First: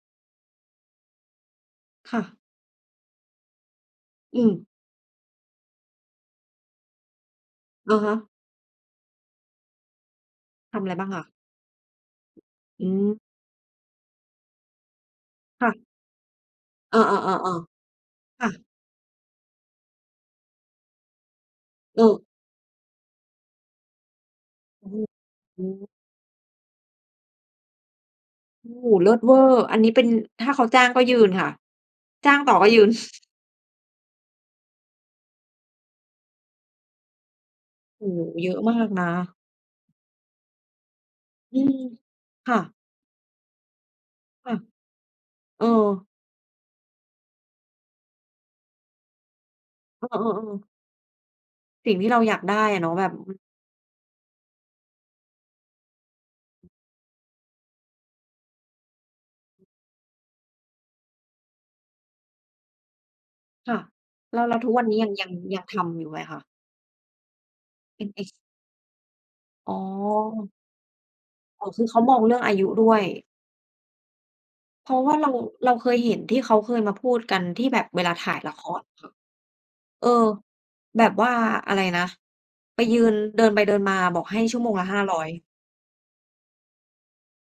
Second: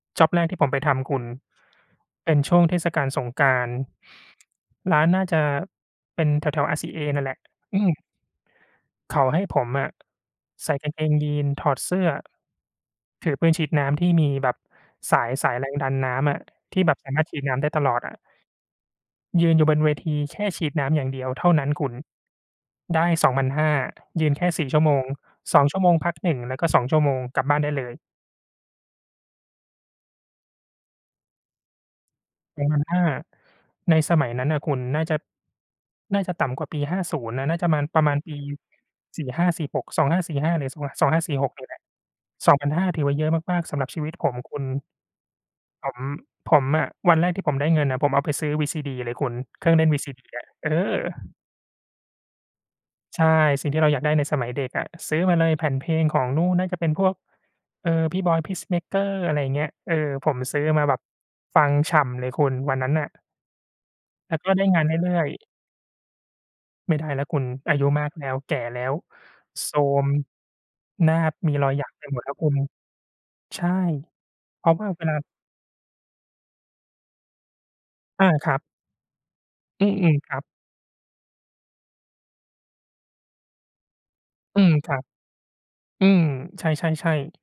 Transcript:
จ็อบแรกที่ผมไปทำคุณ ค่เปะ ็นช่วงเทศกาลสงกรานต์ อืม ร้านน่าจะ เป็นแถว ๆ RCA นั่นแหละ อือะม ฮะ เขาให้ผมอะใสท่ำอกะาไรงเกบ้างงอะ? ยีนส์ ถอดเสื้อ อืม ถือปืนฉีดน้ำที่มีแบบ สาย สายคแร่งะ ดันน้ำอะ ที่แบเอบอ สามารถฉีดน้ๆ ำได้ตๆ ลอดอะ ๆ ค่ะ ยืนอยู่บนเวที แค่ฉีดน้ำอย่างเดียวเท่านั้นคุณ อือ ได้ 2,500 ยืนแค่ 4 ชั่อวืโมง อ สออืง ชั่วม โมงพัก 1 แล้วก็ 2 ชั่วโมง กลับบ้านได้เลย โอ้โฮ เลิศเว่อร์ อันนี้เป็น ถ้าเขาจ้างก็ยืนค่ะ จ้างต่อปรก็ะมายณืน ว่า ในสมัยนั้นนะคุณ น่าจะ น่าจะต่ำกว่าปี 50 น่ะ น่าจะมาณ ปโอระ้มาโณฮ ปี เยอะมากนะ 45,46 2545 หรือ 25 2546 อืเนี่ยแม หละ คสอ่งพันะ ห้า ถือว่าเยอะมาก ๆ สำหรับชีวิตผม ค่คะ ุณ เออ ผม ผมอะ วันแรกที่ผมได้เงินอะ ผมเอาไปซื้อวีซีดีเลยคุณ เครื่องเล่นวีซีเอดีอะ อ ๆ เๆ ออ สิ่งที่เราอยากได้อะเนาะ แบบ ใช่ ม สิ่งที่เราอยากได้ในสมัยเด็กอะ ซื้อมาเลย แผ่นเพลงของนู่น น่าจะเป็นพวก เออ พี่บอย พีซเมกเกอร์ อะไรอย่างเงี้ย เออ ผมซื้อมาแบบฟังฉ่ำเลยคุณ วันนั้นน่ะ ค่ะ แลแ้ลว้ว ก็แล้วไดทุ้กงวาันนนี้ ยัเรง ื่ยอัย ง ๆ ยังทำอยู่ไหมคะ? ไม่ได้แล้วคุณ อายุเปม็านกอแา ล้ช ว แก่แล้ว อโ๋ทรม อ หน้ามีอ๋รอ อยคหยืัอกเขาไปมหมองดแลเ้รืว่องคุอาณ ยุด้วย ใช่ เพราะวเ่พาราเะวว่ลา าเรา เราเคยเห็นที่เขาเคยมาพูดกันที่แบบเวลาอถา ่ายคลระัคบ รค่ะ อืเออ ม ๆ ครับ แบบว่าอะไรนะ ไปยืน เดินไปเดินมา บอกให้ชัอ่ืวโมม งละ ครหั้าบ ร้อย อืม ใช่ ๆ ๆ